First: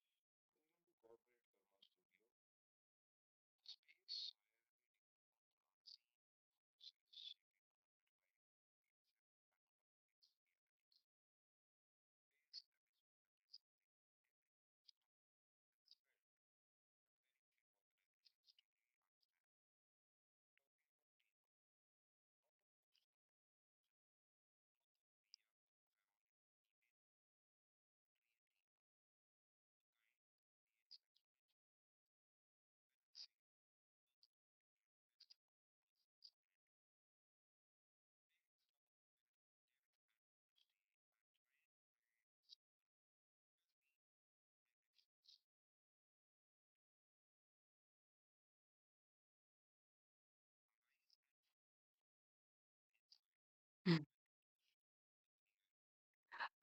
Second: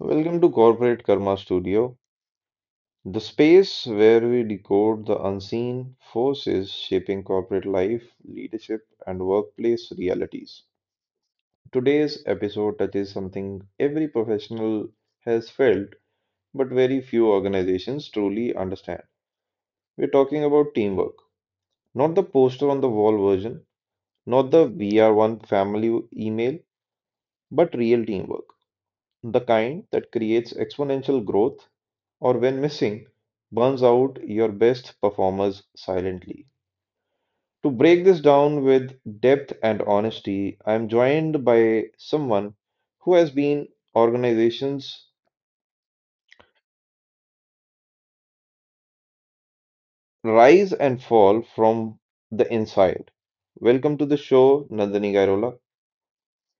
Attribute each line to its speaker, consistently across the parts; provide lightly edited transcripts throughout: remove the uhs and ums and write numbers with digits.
Speaker 1: Welcome to Corporate Karma Studio, the space where we decode the unseen forces shaping corporate life, leadership, and workplace realities. Today's episode touches something every professional has felt, but very few organizations truly understand. We're talking about teamwork, not the poster on the wall version, not the we are one family email, but real teamwork, the kind that creates exponential growth or when missing, burns out your best performers silently. To break this down with depth and honesty, I am joined by someone who has been organizations rise and fall from the inside. Welcome to the show, Nandini Gairola.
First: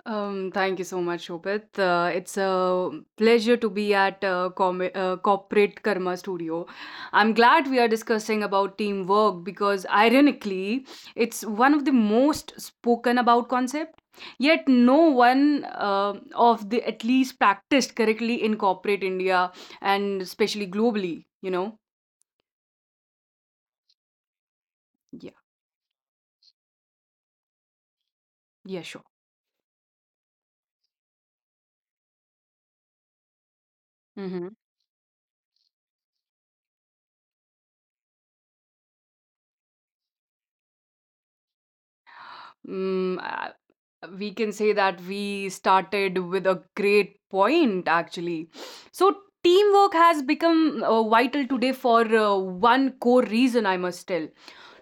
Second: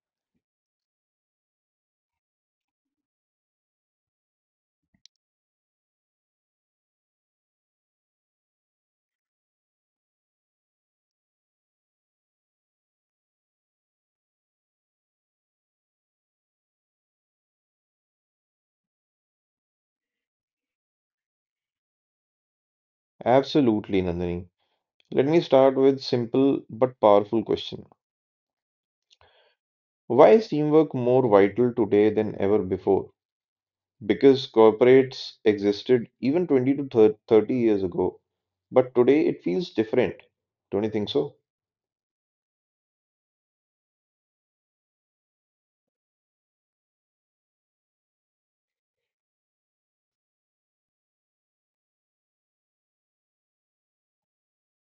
Speaker 2: Thank you so much, Shobit. It's a pleasure to be at com Corporate Karma Studio. I'm glad we are discussing about teamwork because, ironically, it's one of the most spoken about concept. Yet, no one of the at least practiced correctly in corporate India and especially globally. You know?
Speaker 1: Absolutely, Nandini. Let
Speaker 2: Yeah.
Speaker 1: me start with simple but powerful question.
Speaker 2: Yeah. Sure.
Speaker 1: Why is teamwork more vital today than ever before? Because
Speaker 2: Hmm.
Speaker 1: corporates existed even 20 to 30 years ago, but today it feels different. Don't you think so?
Speaker 2: Mm, we can say that we started with a great point actually. So teamwork has become vital today for one core reason, I must tell.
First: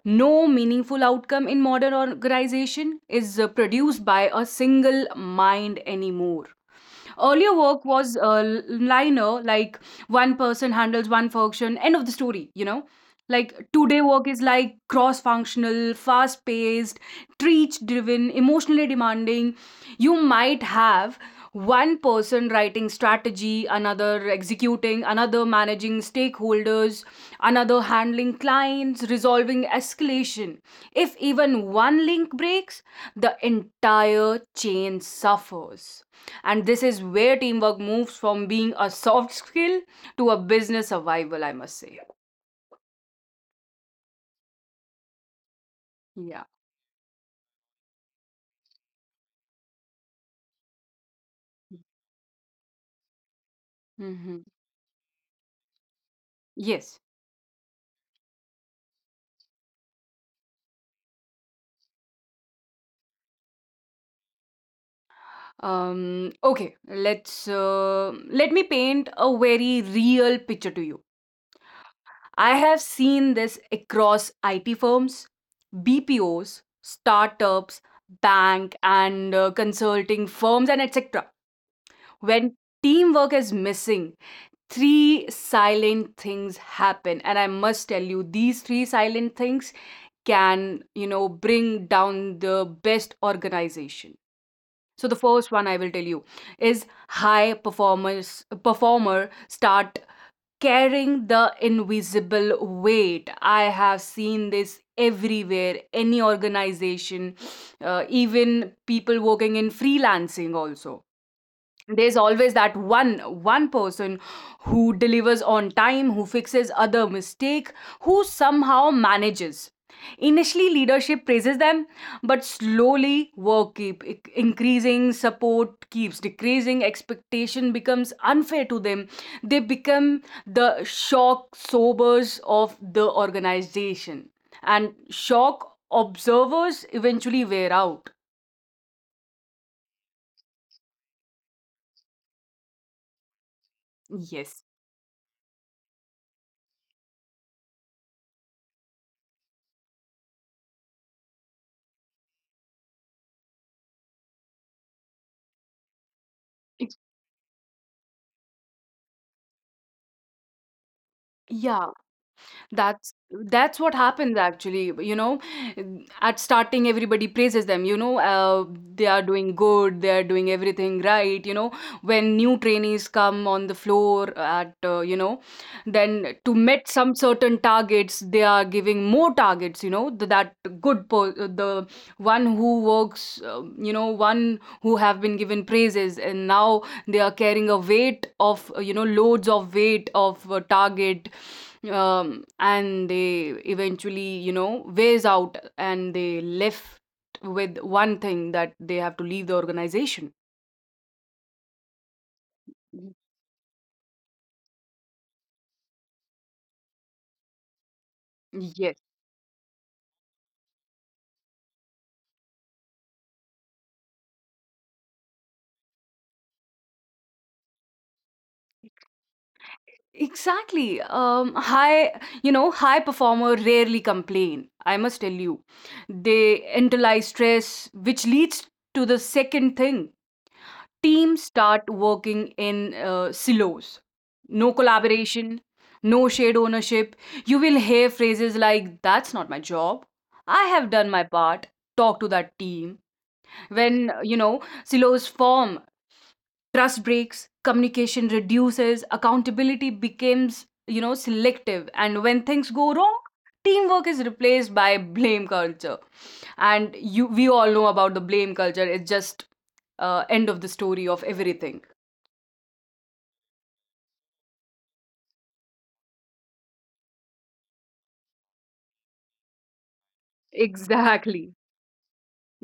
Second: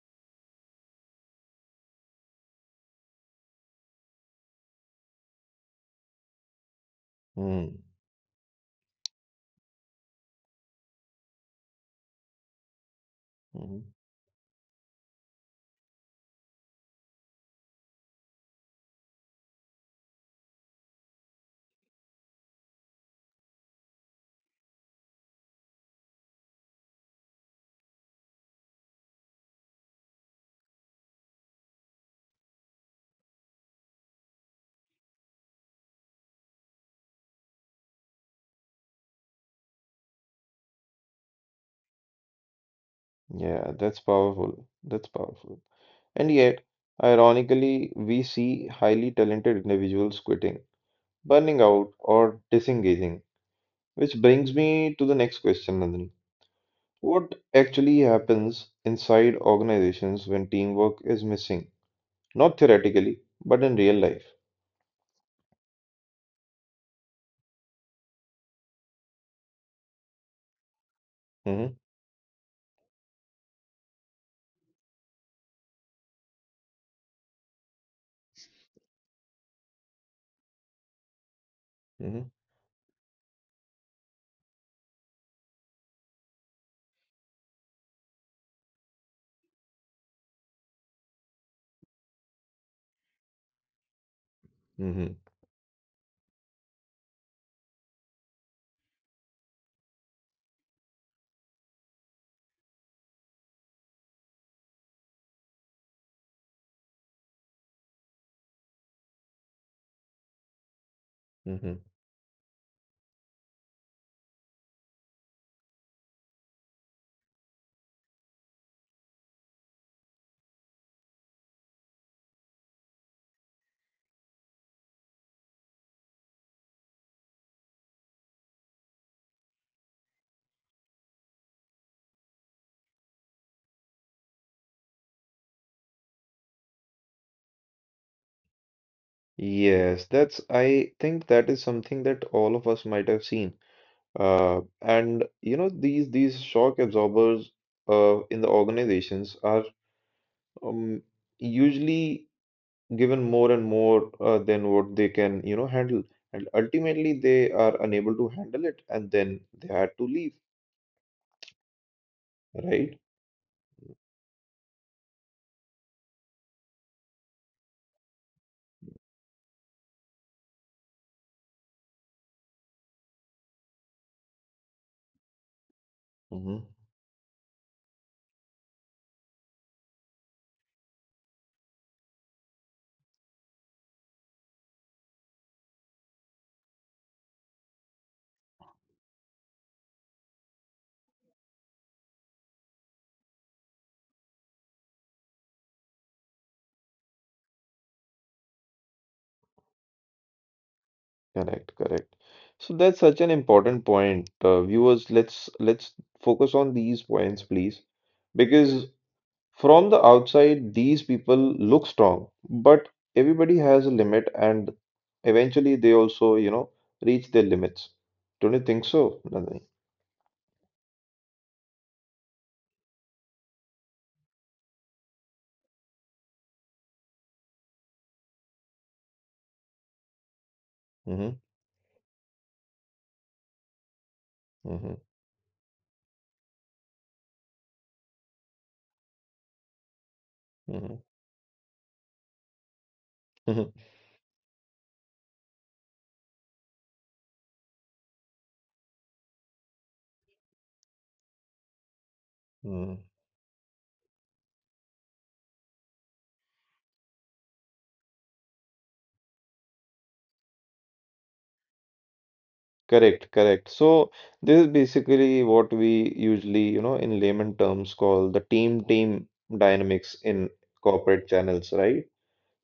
Speaker 2: No meaningful outcome in modern organization is produced by a single mind anymore. Earlier
Speaker 1: Mm,
Speaker 2: work was liner, like one person handles one function, end of the story, you know? Like
Speaker 1: mhm.
Speaker 2: today work is like cross functional, fast paced, treat driven, emotionally demanding. You might have one person writing strategy, another executing, another managing stakeholders, another handling clients, resolving escalation. If even one link breaks, the entire chain suffers. And this is where teamwork moves from being a soft skill to a business survival, I must say.
Speaker 1: Yeah, that's powerful. That's powerful. And
Speaker 2: Yeah.
Speaker 1: yet, ironically, we see highly talented individuals quitting, burning out, or disengaging, which
Speaker 2: Mm-hmm.
Speaker 1: brings me to the next question, Nandini.
Speaker 2: Yes.
Speaker 1: What actually happens inside organizations when teamwork is missing? Not theoretically, but in real life.
Speaker 2: Okay. Let me paint a very real picture to you.
Speaker 1: Hmm.
Speaker 2: I have seen this across IT firms, BPOs, startups, bank and consulting firms, and etc.
Speaker 1: Hmm.
Speaker 2: When teamwork is missing, 3 silent things happen, and I must tell you these 3 silent things can, you know, bring down the best organization. So the
Speaker 1: Hmm.
Speaker 2: first one I will tell you is high performer start carrying the invisible weight. I have seen this everywhere, any organization, even people working in freelancing also.
Speaker 1: Hmm.
Speaker 2: There's always that one person who delivers on time, who fixes other mistake, who somehow manages. Initially, leadership praises them, but slowly work keep increasing, support keeps decreasing, expectation becomes unfair to them. They become the shock sobers of the organization, and shock observers eventually wear out.
Speaker 1: Yes, I think that is something that all of us might have seen.
Speaker 2: Yes.
Speaker 1: And you know, these shock absorbers in the organizations are um, usually given more and more than what they can, you know, handle. And
Speaker 2: Ex-
Speaker 1: ultimately, they are unable to handle it, and then they had to leave,
Speaker 2: yeah.
Speaker 1: right?
Speaker 2: That's that's what happens actually. You know, at starting everybody praises them. You know, they are doing good. They are doing everything right. You know, when new trainees come on the floor at you know, then to
Speaker 1: Mhm.
Speaker 2: meet some certain targets, they are giving more targets. You know, that good the one who works. You know, one who have been given praises, and now they are carrying a weight of loads of weight of target. And they eventually, you know, weighs out and they left with one thing that they have to leave the organization.
Speaker 1: Correct, correct. So that's
Speaker 2: Mhm.
Speaker 1: such an important point. Viewers, let's focus on these points, please, because
Speaker 2: Yes,
Speaker 1: from the outside, these people look strong, but everybody has a limit, and eventually they also, you know, reach their limits. Don't you think so, Nandini?
Speaker 2: exactly. High performer rarely complain. I must tell you, they internalize stress, which leads to the second thing.
Speaker 1: Mm-hmm.
Speaker 2: Teams start working in silos. No
Speaker 1: Mm-hmm.
Speaker 2: collaboration, no shared ownership. You will hear phrases like, "That's not my job. I have
Speaker 1: Mm-hmm.
Speaker 2: done my part. Talk to that team." When, you know, silos form, trust breaks, communication reduces, accountability becomes, you know, selective. And when things go
Speaker 1: mm-hmm.
Speaker 2: wrong, teamwork is replaced by blame culture. And we all know about the blame culture. It's just end of the story of everything.
Speaker 1: Correct, correct. So this is basically what we usually, you know, in layman terms call the team dynamics in corporate
Speaker 2: Exactly.
Speaker 1: channels, right?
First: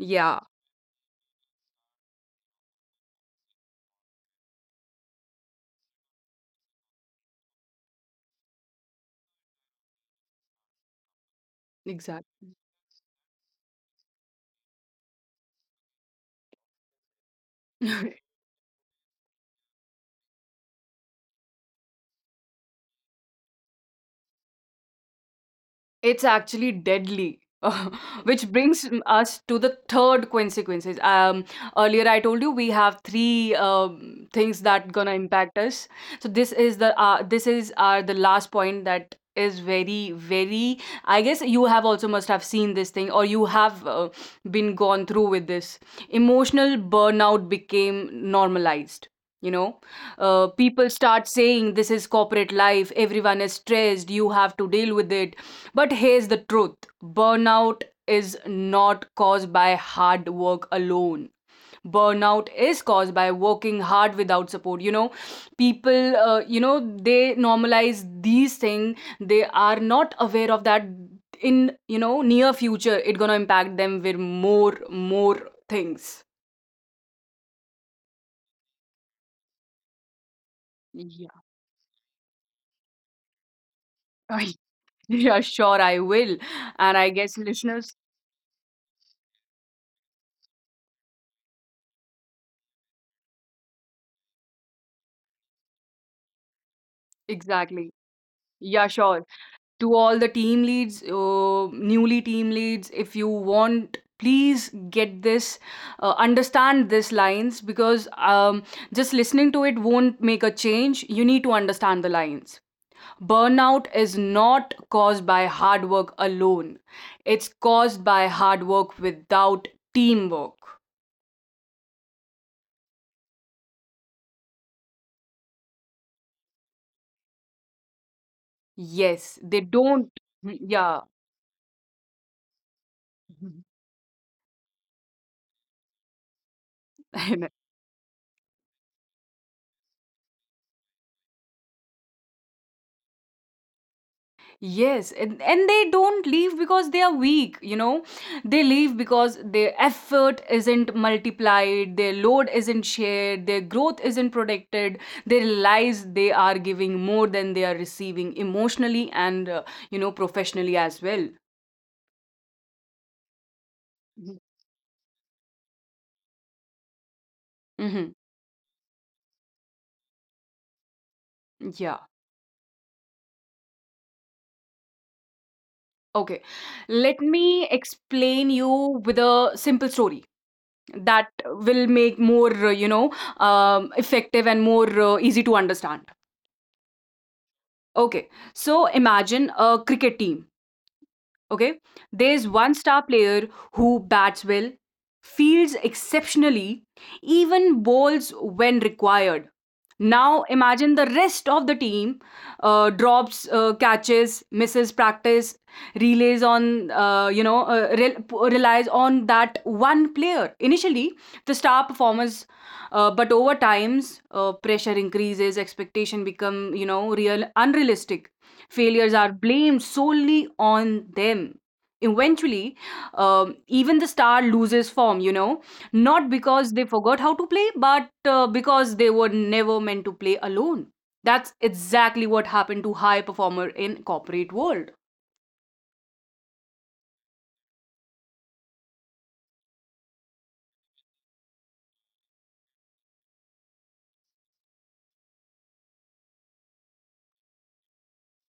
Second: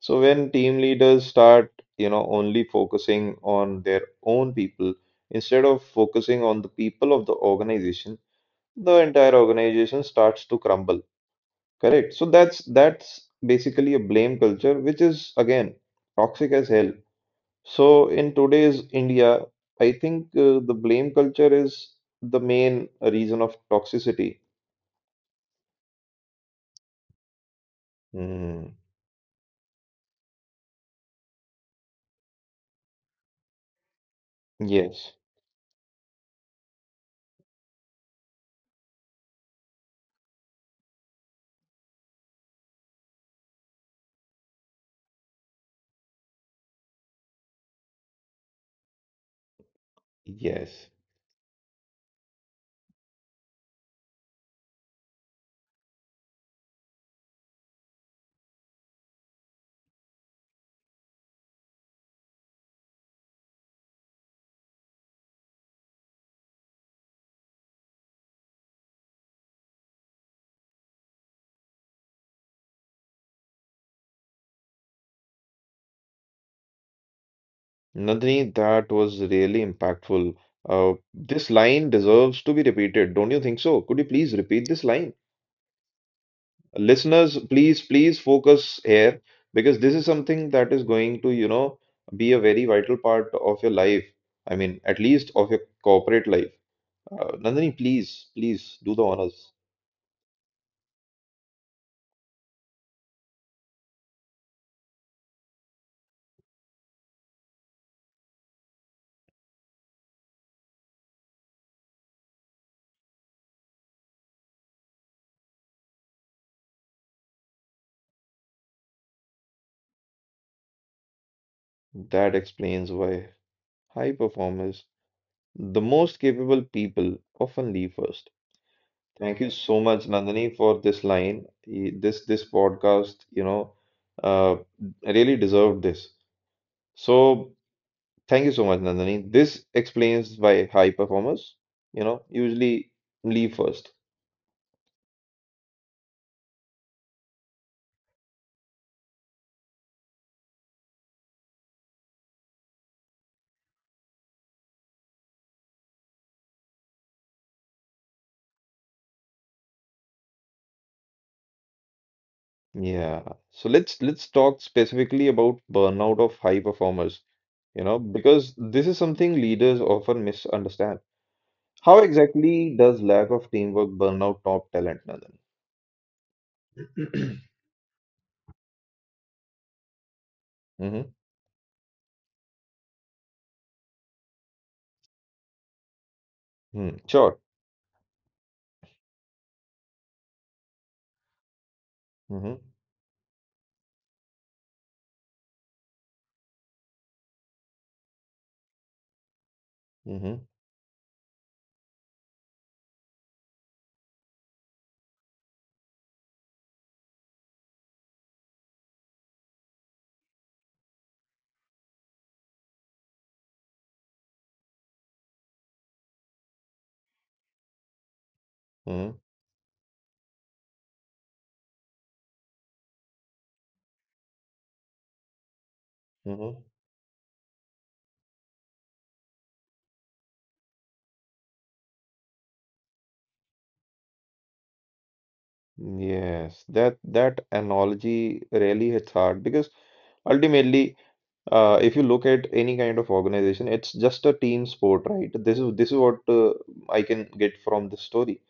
Speaker 1: So when team leaders start, you know, only focusing on their own people instead of focusing on the people of the organization, the entire organization starts to crumble. Correct. So
Speaker 2: exactly.
Speaker 1: that's basically a blame culture, which is again toxic as hell. So in today's India, I think the blame culture is the main reason of toxicity.
Speaker 2: It's actually deadly. Which
Speaker 1: Mm.
Speaker 2: brings us to the third consequences. Earlier I told you we have three things that
Speaker 1: Yes.
Speaker 2: gonna impact us. So this is our the last point that is very very. I guess you have also must have seen this thing or you have been gone through with this. Emotional burnout became normalized. You know, people
Speaker 1: Yes.
Speaker 2: start saying, "This is corporate life. Everyone is stressed. You have to deal with it." But here's the truth: burnout is not caused by hard work alone. Burnout is caused by working hard without support. You know, people, you know, they normalize these things. They are not aware of that in, you know, near future, it's going to impact them with more things.
Speaker 1: Nandini, that was really impactful.
Speaker 2: Yeah.
Speaker 1: This line deserves to be repeated, don't you think so? Could you please repeat this line?
Speaker 2: Yeah, sure, I will. And I
Speaker 1: Listeners,
Speaker 2: guess
Speaker 1: please,
Speaker 2: listeners,
Speaker 1: please focus here because this is something that is going to, you know, be a very vital part of your life. I mean, at least of your corporate life. Nandini,
Speaker 2: exactly.
Speaker 1: please, please
Speaker 2: Yeah,
Speaker 1: do the
Speaker 2: sure.
Speaker 1: honors.
Speaker 2: To all the team leads, newly team leads, if you want, please get this, understand these lines because just listening to it won't make a change. You need to understand the lines. Burnout is not caused by hard work alone, it's caused by hard work without teamwork.
Speaker 1: That explains why high performers, the most capable people, often leave first. Thank
Speaker 2: Yes,
Speaker 1: you
Speaker 2: they
Speaker 1: so much,
Speaker 2: don't.
Speaker 1: Nandini, for this
Speaker 2: Yeah.
Speaker 1: line. This podcast, you know, uh, really deserved this.
Speaker 2: I know.
Speaker 1: So thank you so much, Nandini. This explains why high performers, you know, usually leave first.
Speaker 2: Yes, and they don't leave because they are weak, you know. They leave because their effort isn't multiplied, their load isn't shared, their growth isn't protected. They realize they are giving more than they are receiving emotionally and, you know, professionally as well.
Speaker 1: Yeah. So let's
Speaker 2: Mm.
Speaker 1: talk specifically about burnout of high performers, you know,
Speaker 2: Mm-hmm.
Speaker 1: because this is something leaders often misunderstand.
Speaker 2: Yeah.
Speaker 1: How exactly does lack of teamwork burn out top talent, Nandan?
Speaker 2: Okay. Let me explain you with a simple story
Speaker 1: Mm-hmm.
Speaker 2: that will make more, effective and more easy to understand.
Speaker 1: Mm, sure.
Speaker 2: Okay. So imagine a cricket team. Okay. There's
Speaker 1: Hmm.
Speaker 2: one star player who bats well, fields exceptionally, even bowls when required.
Speaker 1: Hmm.
Speaker 2: Now imagine the rest of the team drops catches, misses practice, relays on you know rel- relies on that one player. Initially, the star performers but over times pressure increases, expectation become, you know, real unrealistic. Failures
Speaker 1: Hmm.
Speaker 2: are blamed solely on them. Eventually, even the star loses form, you know, not
Speaker 1: Hmm.
Speaker 2: because they forgot how to play, but because they were never meant to play alone. That's exactly what happened to high performer in corporate world.
Speaker 1: Yes, that analogy really hits hard because ultimately if you look at any kind of organization, it's just a team sport, right? This is what I can get from this story.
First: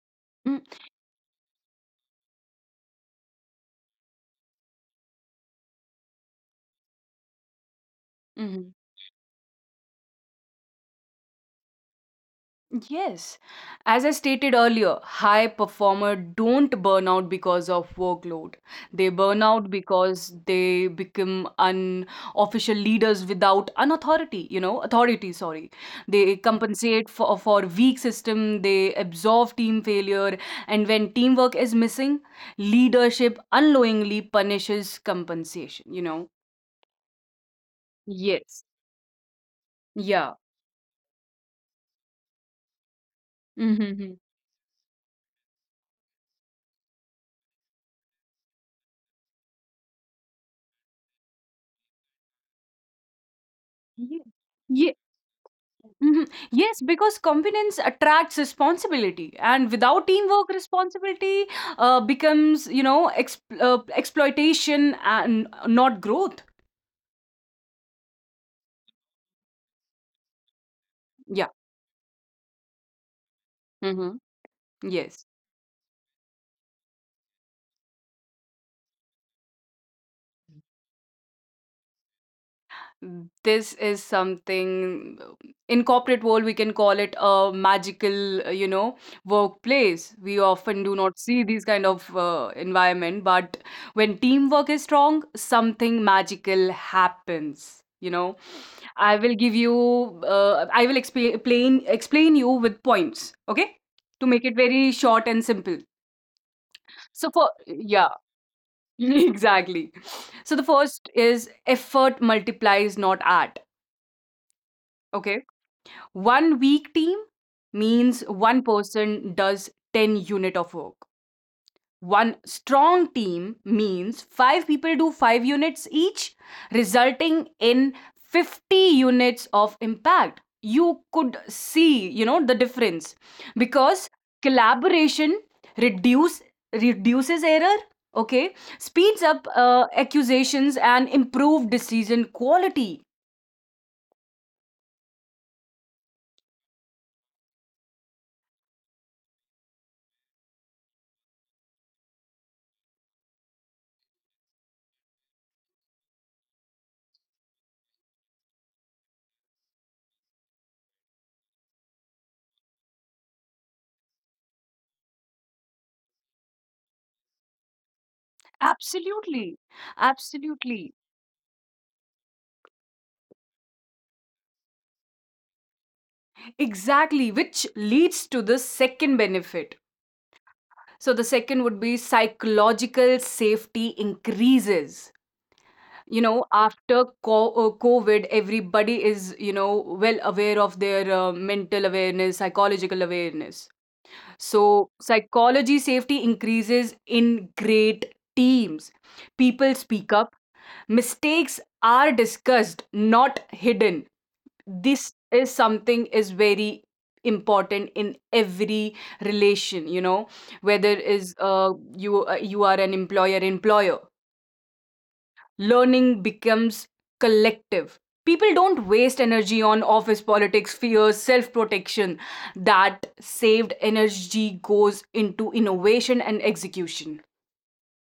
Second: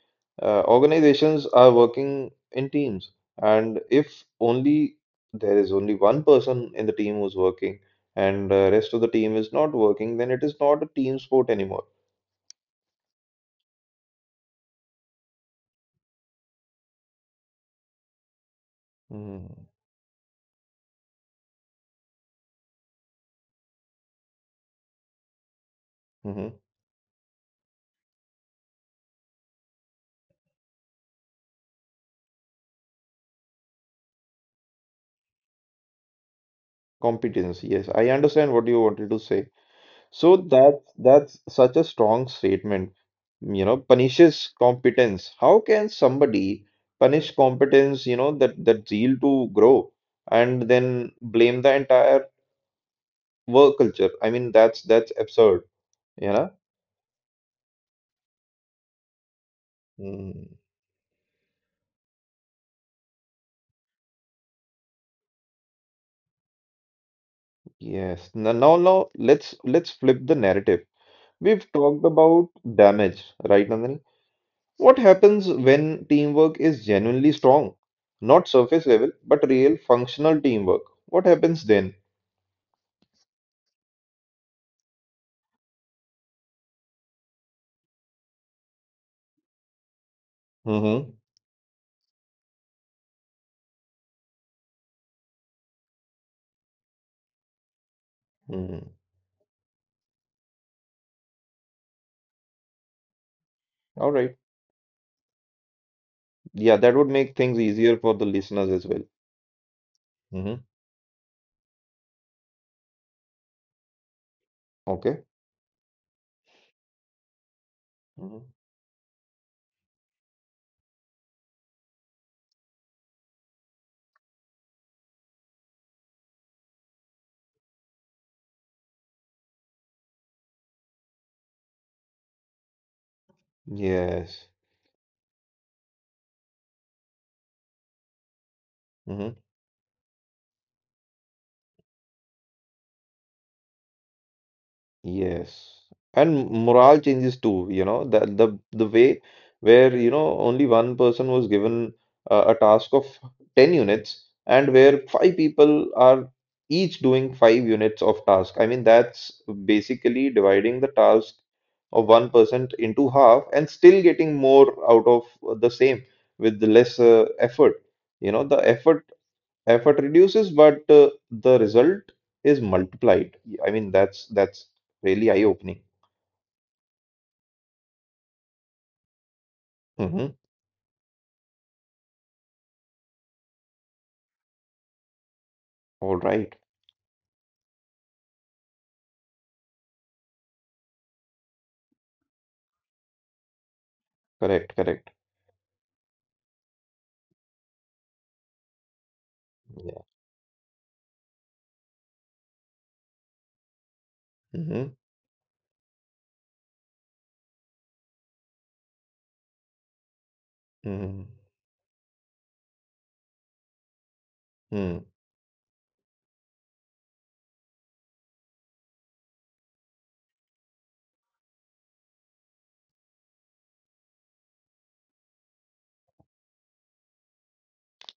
Speaker 2: Mm.
Speaker 1: Organizations are working in teams, and if only there is only one person in the team who's working, and
Speaker 2: Mhm.
Speaker 1: rest of the team is not working, then it is not a team sport anymore.
Speaker 2: Yes. As I stated earlier, high performer don't burn out because of workload. They burn
Speaker 1: Mm-hmm.
Speaker 2: out because they become unofficial leaders without an authority, you know, authority, sorry. They
Speaker 1: Mm-hmm.
Speaker 2: compensate for weak system, they absorb team failure, and when teamwork is missing, leadership unknowingly punishes compensation, you know.
Speaker 1: Competence. Yes, I understand
Speaker 2: Yes.
Speaker 1: what you wanted to say.
Speaker 2: Yeah.
Speaker 1: So that's such a strong statement. You know,
Speaker 2: Mm-hmm.
Speaker 1: punishes competence. How can somebody punish competence, you know, that zeal to grow and then blame the entire work culture? I mean, that's
Speaker 2: Yeah.
Speaker 1: that's absurd,
Speaker 2: Mhm.
Speaker 1: you know?
Speaker 2: Yes, because confidence attracts responsibility, and without teamwork,
Speaker 1: Mm,
Speaker 2: responsibility becomes, you know, exploitation and not growth.
Speaker 1: yes. Now let's flip the narrative.
Speaker 2: Yeah.
Speaker 1: We've talked about damage, right, Nandini?
Speaker 2: Hmm.
Speaker 1: What
Speaker 2: Yes.
Speaker 1: happens when teamwork is genuinely strong? Not surface level, but real functional teamwork. What happens then?
Speaker 2: This is something in corporate world we can call it a magical workplace. We often do
Speaker 1: Mm-hmm.
Speaker 2: not see these kind of environment, but when teamwork is strong, something magical happens, you know.
Speaker 1: Mm-hmm.
Speaker 2: i will give you I will explain you with points, okay,
Speaker 1: All
Speaker 2: to
Speaker 1: right.
Speaker 2: make it very short and simple.
Speaker 1: Yeah, that would
Speaker 2: So
Speaker 1: make
Speaker 2: for,
Speaker 1: things easier
Speaker 2: yeah.
Speaker 1: for the listeners as well.
Speaker 2: Exactly.
Speaker 1: Mm-hmm.
Speaker 2: So the first is, effort multiplies, not art,
Speaker 1: Okay.
Speaker 2: okay? One weak team means
Speaker 1: Mm-hmm.
Speaker 2: one person does 10 unit of work. One strong team means 5 people do 5 units each, resulting in 50 units of impact. You could see, you know, the difference because
Speaker 1: Yes.
Speaker 2: collaboration reduce reduces error, okay? Speeds
Speaker 1: Mm-hmm.
Speaker 2: up accusations and improve decision quality.
Speaker 1: Yes, and morale changes too. You know the way where you know only one person was given a task of 10 units, and where 5 people are each doing 5 units of task. I mean that's basically dividing the task of one person into half and still getting more out of the same with the less effort. You know the effort
Speaker 2: Absolutely.
Speaker 1: effort reduces but
Speaker 2: Absolutely.
Speaker 1: the result is multiplied. I mean that's really eye opening.
Speaker 2: Exactly, which leads to the second benefit.
Speaker 1: Mm-hmm.
Speaker 2: So, the second would be psychological safety increases.
Speaker 1: All
Speaker 2: You know,
Speaker 1: right.
Speaker 2: after COVID, everybody is, you know, well aware of their mental awareness, psychological awareness.
Speaker 1: Correct,
Speaker 2: So,
Speaker 1: correct.
Speaker 2: psychology safety increases in great teams. People
Speaker 1: Yeah.
Speaker 2: speak up, mistakes are discussed, not hidden.
Speaker 1: Mm-hmm.
Speaker 2: This is something is very important in every relation, you know, whether
Speaker 1: Mm-hmm.
Speaker 2: is you are an employer.
Speaker 1: Hmm.
Speaker 2: Learning becomes collective. People don't waste energy on office politics, fears, self protection. That saved energy goes into innovation and execution.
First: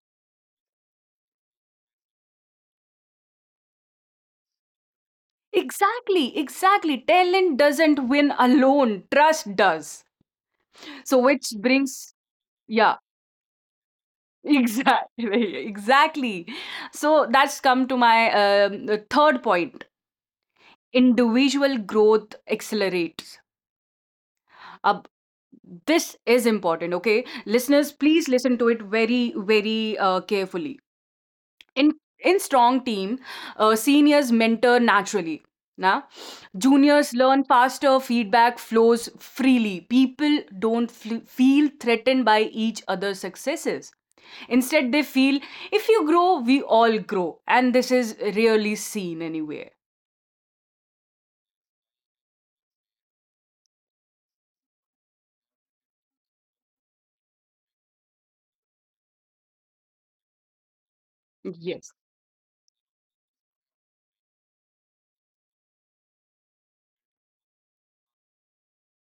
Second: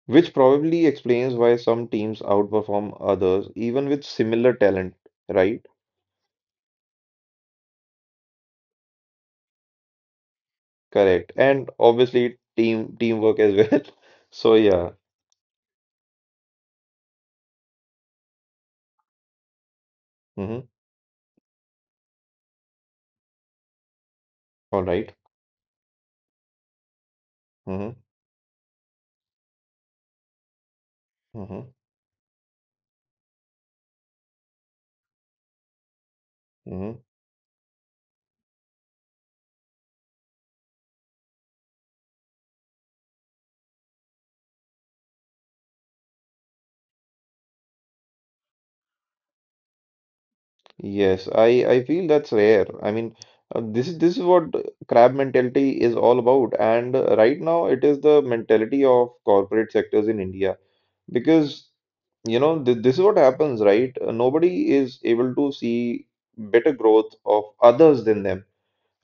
Speaker 1: Which probably explains why some teams outperform others, even with similar talent, right?
Speaker 2: Exactly, exactly. Talent doesn't win alone, trust does. So
Speaker 1: Correct.
Speaker 2: which
Speaker 1: And
Speaker 2: brings,
Speaker 1: obviously team
Speaker 2: yeah.
Speaker 1: teamwork as well. So yeah.
Speaker 2: Exactly, exactly. So that's come to my the third point.
Speaker 1: Mm-hmm.
Speaker 2: Individual growth accelerates.
Speaker 1: All
Speaker 2: Ab
Speaker 1: right.
Speaker 2: This is important, okay? Listeners,
Speaker 1: Mm-hmm.
Speaker 2: please listen to it very, very carefully.
Speaker 1: Mm-hmm.
Speaker 2: In in strong team, seniors mentor naturally. Now,
Speaker 1: Mm-hmm.
Speaker 2: juniors learn faster. Feedback flows freely. People don't feel threatened by each other's successes. Instead, they feel, if you grow, we all grow. And this is rarely seen anywhere.
Speaker 1: Yes, I feel that's rare. I mean, this is what crab mentality is all about. And right now, it is the mentality of corporate sectors in India because
Speaker 2: Yes.
Speaker 1: you know th this is what happens, right? Nobody is able to see better growth of others than them,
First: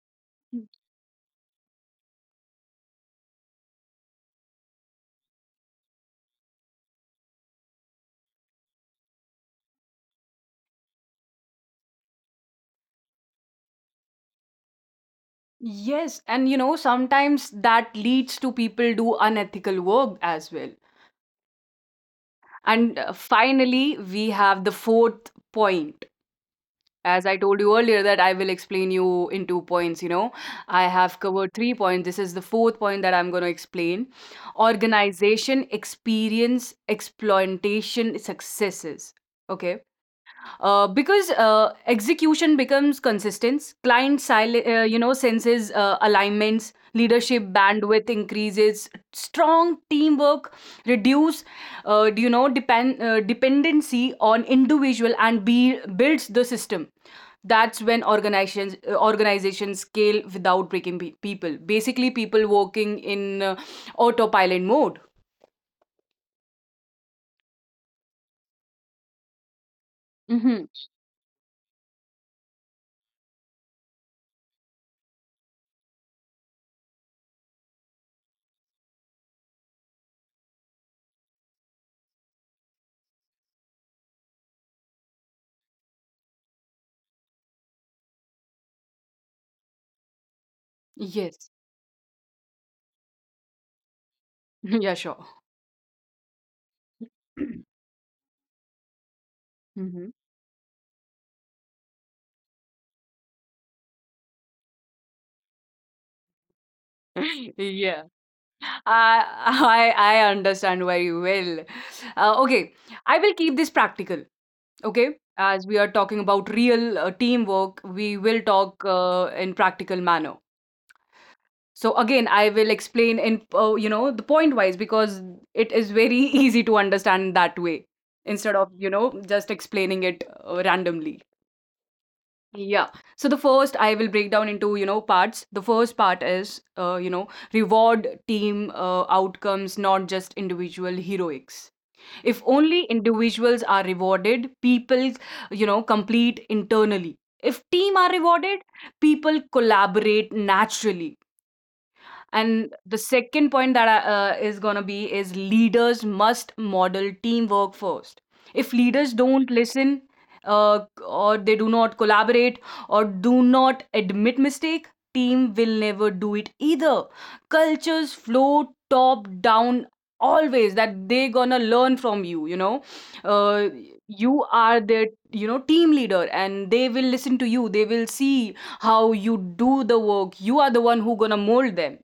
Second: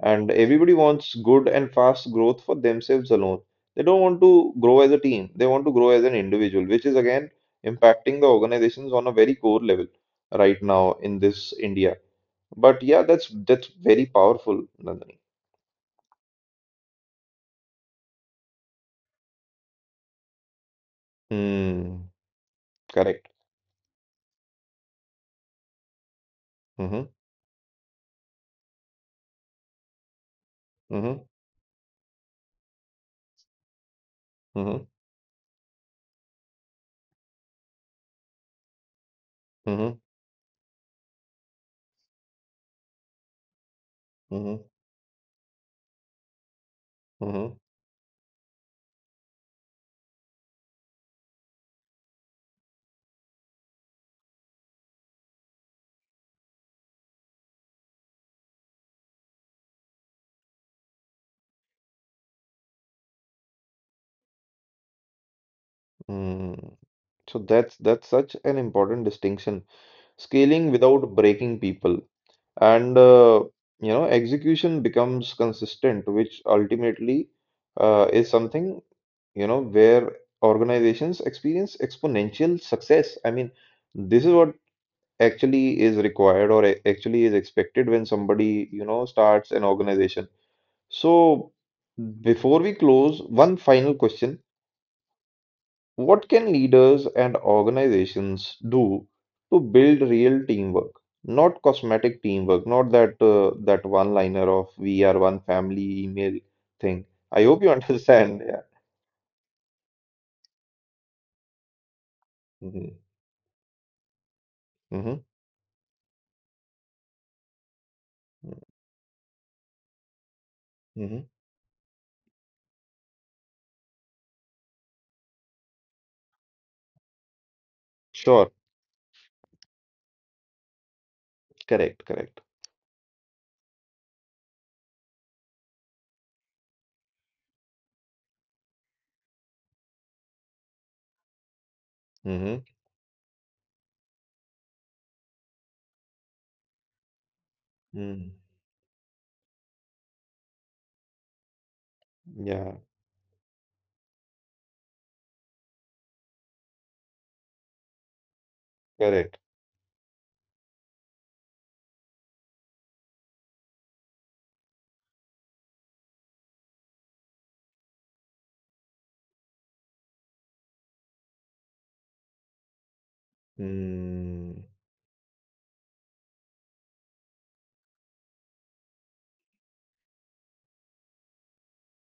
Speaker 1: and everybody wants good and fast growth for themselves alone. They don't want to grow as a team. They want to grow as an individual, which is again impacting the organizations on a very core level right now in this India. But yeah, that's very powerful, Nandini.
Speaker 2: Yes, and you know, sometimes that leads to people do unethical work as well.
Speaker 1: Hmm.
Speaker 2: And
Speaker 1: Correct.
Speaker 2: finally, we have the fourth point.
Speaker 1: Mm-hmm.
Speaker 2: As I told you earlier, that I will explain you in two points. You know, I have
Speaker 1: Mm-hmm.
Speaker 2: covered three points. This is the fourth point that I'm going to explain:
Speaker 1: Mm-hmm.
Speaker 2: organization, experience, exploitation, successes. Okay,
Speaker 1: Mm-hmm.
Speaker 2: because execution becomes consistence, client
Speaker 1: Mm-hmm.
Speaker 2: senses alignments, leadership
Speaker 1: Mm-hmm.
Speaker 2: bandwidth increases, strong teamwork reduce dependency on individual, and builds the system. That's when organizations scale without breaking people. Basically people working in autopilot mode.
Speaker 1: Mm. So that's such an important distinction.
Speaker 2: Hmm.
Speaker 1: Scaling without breaking people, and you know, execution becomes consistent, which ultimately is something you know where organizations experience exponential success. I mean, this is what actually is required or actually is expected when somebody, you know, starts an organization.
Speaker 2: Yes.
Speaker 1: So, before we close, one final question.
Speaker 2: Yeah, sure.
Speaker 1: What can leaders and organizations do to build
Speaker 2: Hmm.
Speaker 1: real teamwork? Not cosmetic teamwork, not that that one-liner of we are one family email thing. I hope you
Speaker 2: Yeah.
Speaker 1: understand. Yeah.
Speaker 2: I understand very well. Okay, I will keep this practical.
Speaker 1: Hmm.
Speaker 2: Okay, as we are talking about real teamwork, we will
Speaker 1: Hmm.
Speaker 2: talk in practical manner.
Speaker 1: Hmm.
Speaker 2: So again, I will explain in the point wise because it is very easy to understand that way
Speaker 1: Sure.
Speaker 2: instead of, you know, just explaining it randomly.
Speaker 1: Correct. Correct.
Speaker 2: Yeah. So the first I will break down into, you know, parts. The first part is, you know, reward team outcomes, not just individual heroics. If
Speaker 1: Hmm.
Speaker 2: only individuals are rewarded, people, you know, complete internally. If team are
Speaker 1: Mm.
Speaker 2: rewarded, people collaborate naturally. And
Speaker 1: Yeah.
Speaker 2: the second point that is going to be is leaders must model teamwork first. If leaders
Speaker 1: Correct.
Speaker 2: don't listen or they do not collaborate or do not admit mistake, team will never do it either. Cultures flow top down always, that they gonna learn from you, you know, uh, you
Speaker 1: Mm.
Speaker 2: are their, you know, team leader and they will listen to you, they will see how you do the work. You are the one who gonna mold them,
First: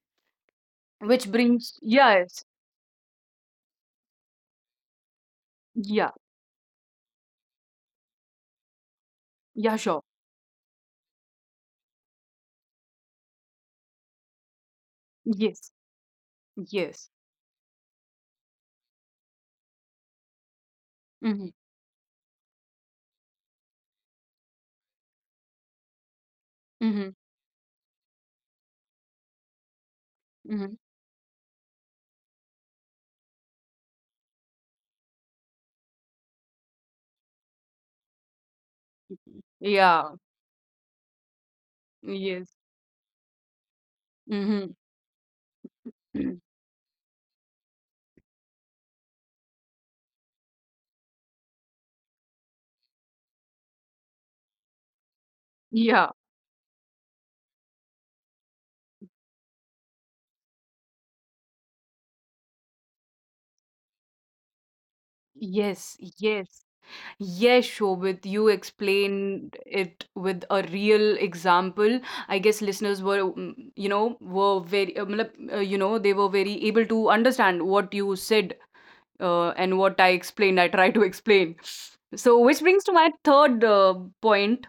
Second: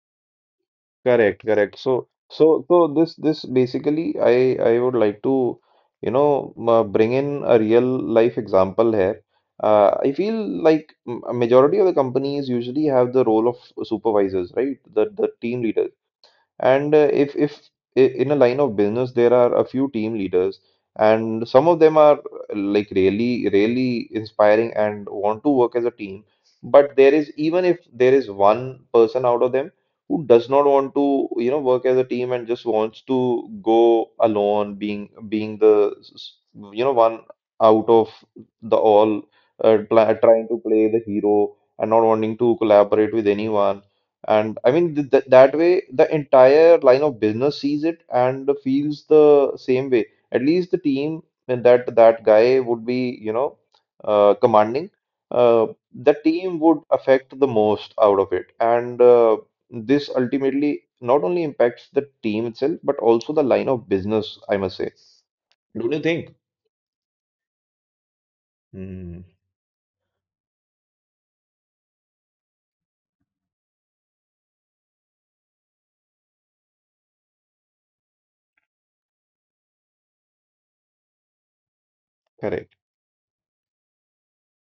Speaker 2: which
Speaker 1: Correct,
Speaker 2: brings,
Speaker 1: correct. So,
Speaker 2: yes.
Speaker 1: so, so this, this basically, I would like to,
Speaker 2: Yeah.
Speaker 1: you know, bring in a real life example here.
Speaker 2: Yeah, sure.
Speaker 1: I feel like a majority of the companies usually have the role of supervisors, right? The team
Speaker 2: Yes.
Speaker 1: leaders. And
Speaker 2: Yes.
Speaker 1: if I- in a line of business there are a few team leaders, and
Speaker 2: Mhm.
Speaker 1: some of them are like really inspiring and want to work as a team. But
Speaker 2: Mhm.
Speaker 1: there is even if there is one person out of them who does not
Speaker 2: Mhm.
Speaker 1: want to you know work as a team and just wants to go alone, being you know one out of the all,
Speaker 2: Mhm. Yeah.
Speaker 1: trying to play the hero and not wanting to
Speaker 2: Yes.
Speaker 1: collaborate with anyone. And I
Speaker 2: Mhm.
Speaker 1: mean, that way, the entire line of business sees it and feels the same way. At least the team and that guy would be, you know, commanding, uh,
Speaker 2: Yeah.
Speaker 1: the team would affect the most out of it. And this ultimately not only impacts the team itself, but also the line of business, I must say. Don't
Speaker 2: Yes.
Speaker 1: you think?
Speaker 2: Yes. Yes, sure. With you
Speaker 1: Mm,
Speaker 2: explained it with a real example. I guess listeners were, you know, were very, matlab, you know, they were very able to understand what you said and what I explained. I try to explain. So, which
Speaker 1: correct.
Speaker 2: brings to my third point:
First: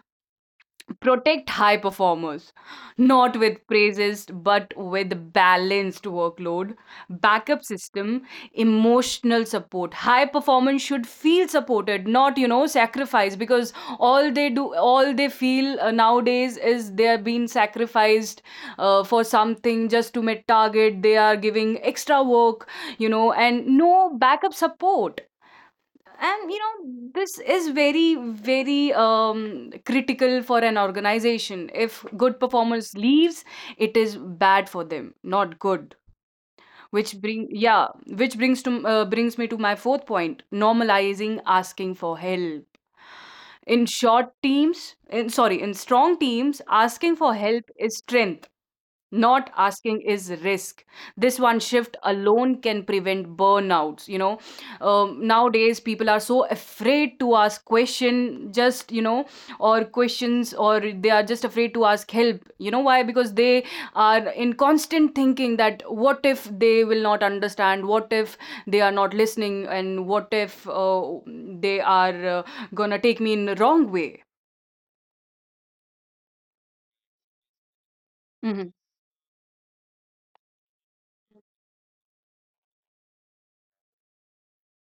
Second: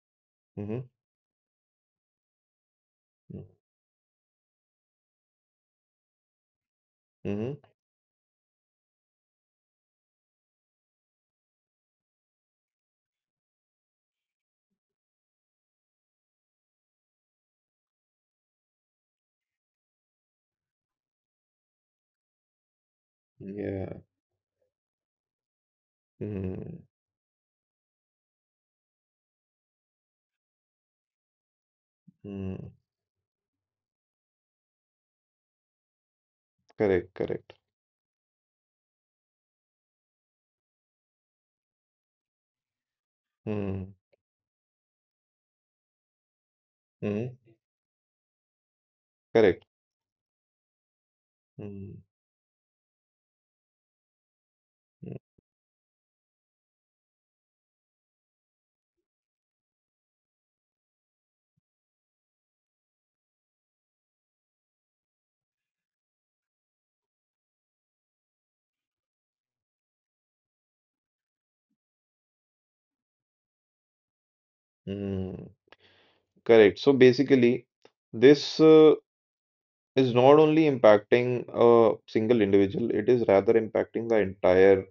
Speaker 1: Hmm.
Speaker 2: protect high performers, not with praises, but with balanced workload,
Speaker 1: Hmm.
Speaker 2: backup system, emotional support. High performance should feel supported, not, you know, sacrificed, because all they do, all they feel nowadays is they are being sacrificed for something just to meet target. They are giving extra work, you know, and
Speaker 1: Yeah.
Speaker 2: no backup support. And you know
Speaker 1: Mm.
Speaker 2: this is very very critical for an organization. If good
Speaker 1: Hmm.
Speaker 2: performers leaves, it is bad for them, not good.
Speaker 1: Correct,
Speaker 2: Which bring
Speaker 1: correct.
Speaker 2: Yeah. Which brings me to my fourth point: normalizing asking for help. in
Speaker 1: Mm.
Speaker 2: short teams in sorry in strong teams, asking
Speaker 1: Hmm.
Speaker 2: for help is strength, not
Speaker 1: Correct.
Speaker 2: asking is risk. This one shift
Speaker 1: Mm,
Speaker 2: alone can prevent burnouts, you know.
Speaker 1: mm,
Speaker 2: Nowadays people are so afraid to ask question, just you know, or questions, or they are just afraid to ask help. You know why? Because they are in constant thinking that what if they will not understand, what if they are not listening, and what if they are gonna take me in the wrong way.
Speaker 1: mm. Correct. So basically, this
Speaker 2: Mm-hmm.
Speaker 1: is not only impacting a single individual, it is rather impacting the entire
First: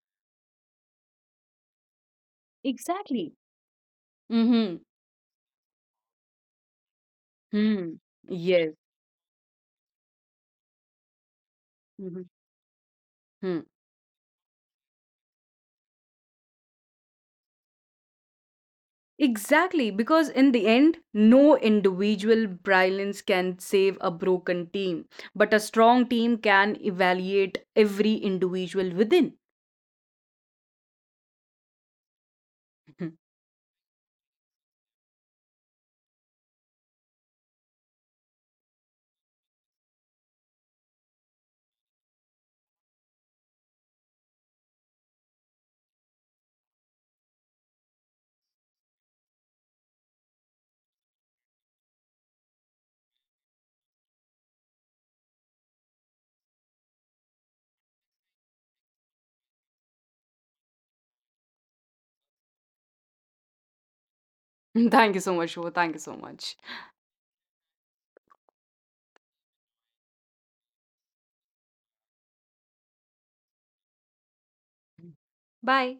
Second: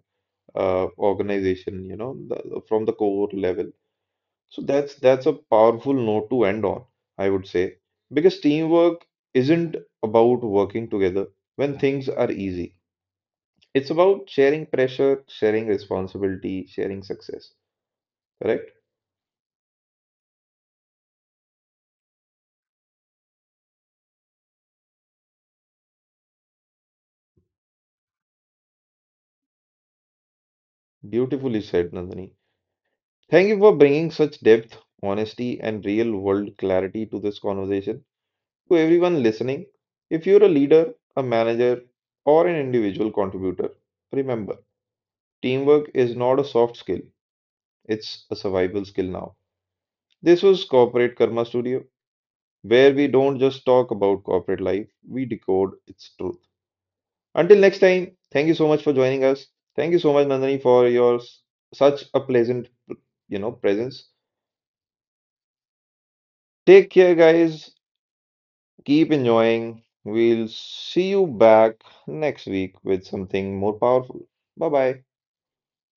Speaker 1: organization, you know, from the core
Speaker 2: Exactly.
Speaker 1: level. So
Speaker 2: Mm-hmm.
Speaker 1: that's a powerful note to end on, I would say,
Speaker 2: Hmm.
Speaker 1: because
Speaker 2: Yes.
Speaker 1: teamwork isn't about working together when things
Speaker 2: Mm-hmm.
Speaker 1: are easy.
Speaker 2: Hmm.
Speaker 1: It's about sharing pressure, sharing responsibility, sharing success. Correct?
Speaker 2: Exactly, because in the end, no individual brilliance can save a broken team, but a strong team can evaluate every individual within.
Speaker 1: Beautifully said, Nandini. Thank you for bringing such depth, honesty, and real world clarity to this conversation. To everyone listening, if you're a leader, a manager, or an individual contributor, remember teamwork is not a soft skill, it's a survival skill now. This was Corporate Karma Studio, where we don't just talk about corporate life, we decode its truth. Until next time, thank you so much for joining us. Thank you so much, Nandani, for your such a pleasant, you know, presence.
Speaker 2: Thank you so much, Shiva. Thank you so much.
Speaker 1: Take care, guys. Keep enjoying. We'll see you back next week with something more powerful. Bye bye.
Speaker 2: Bye.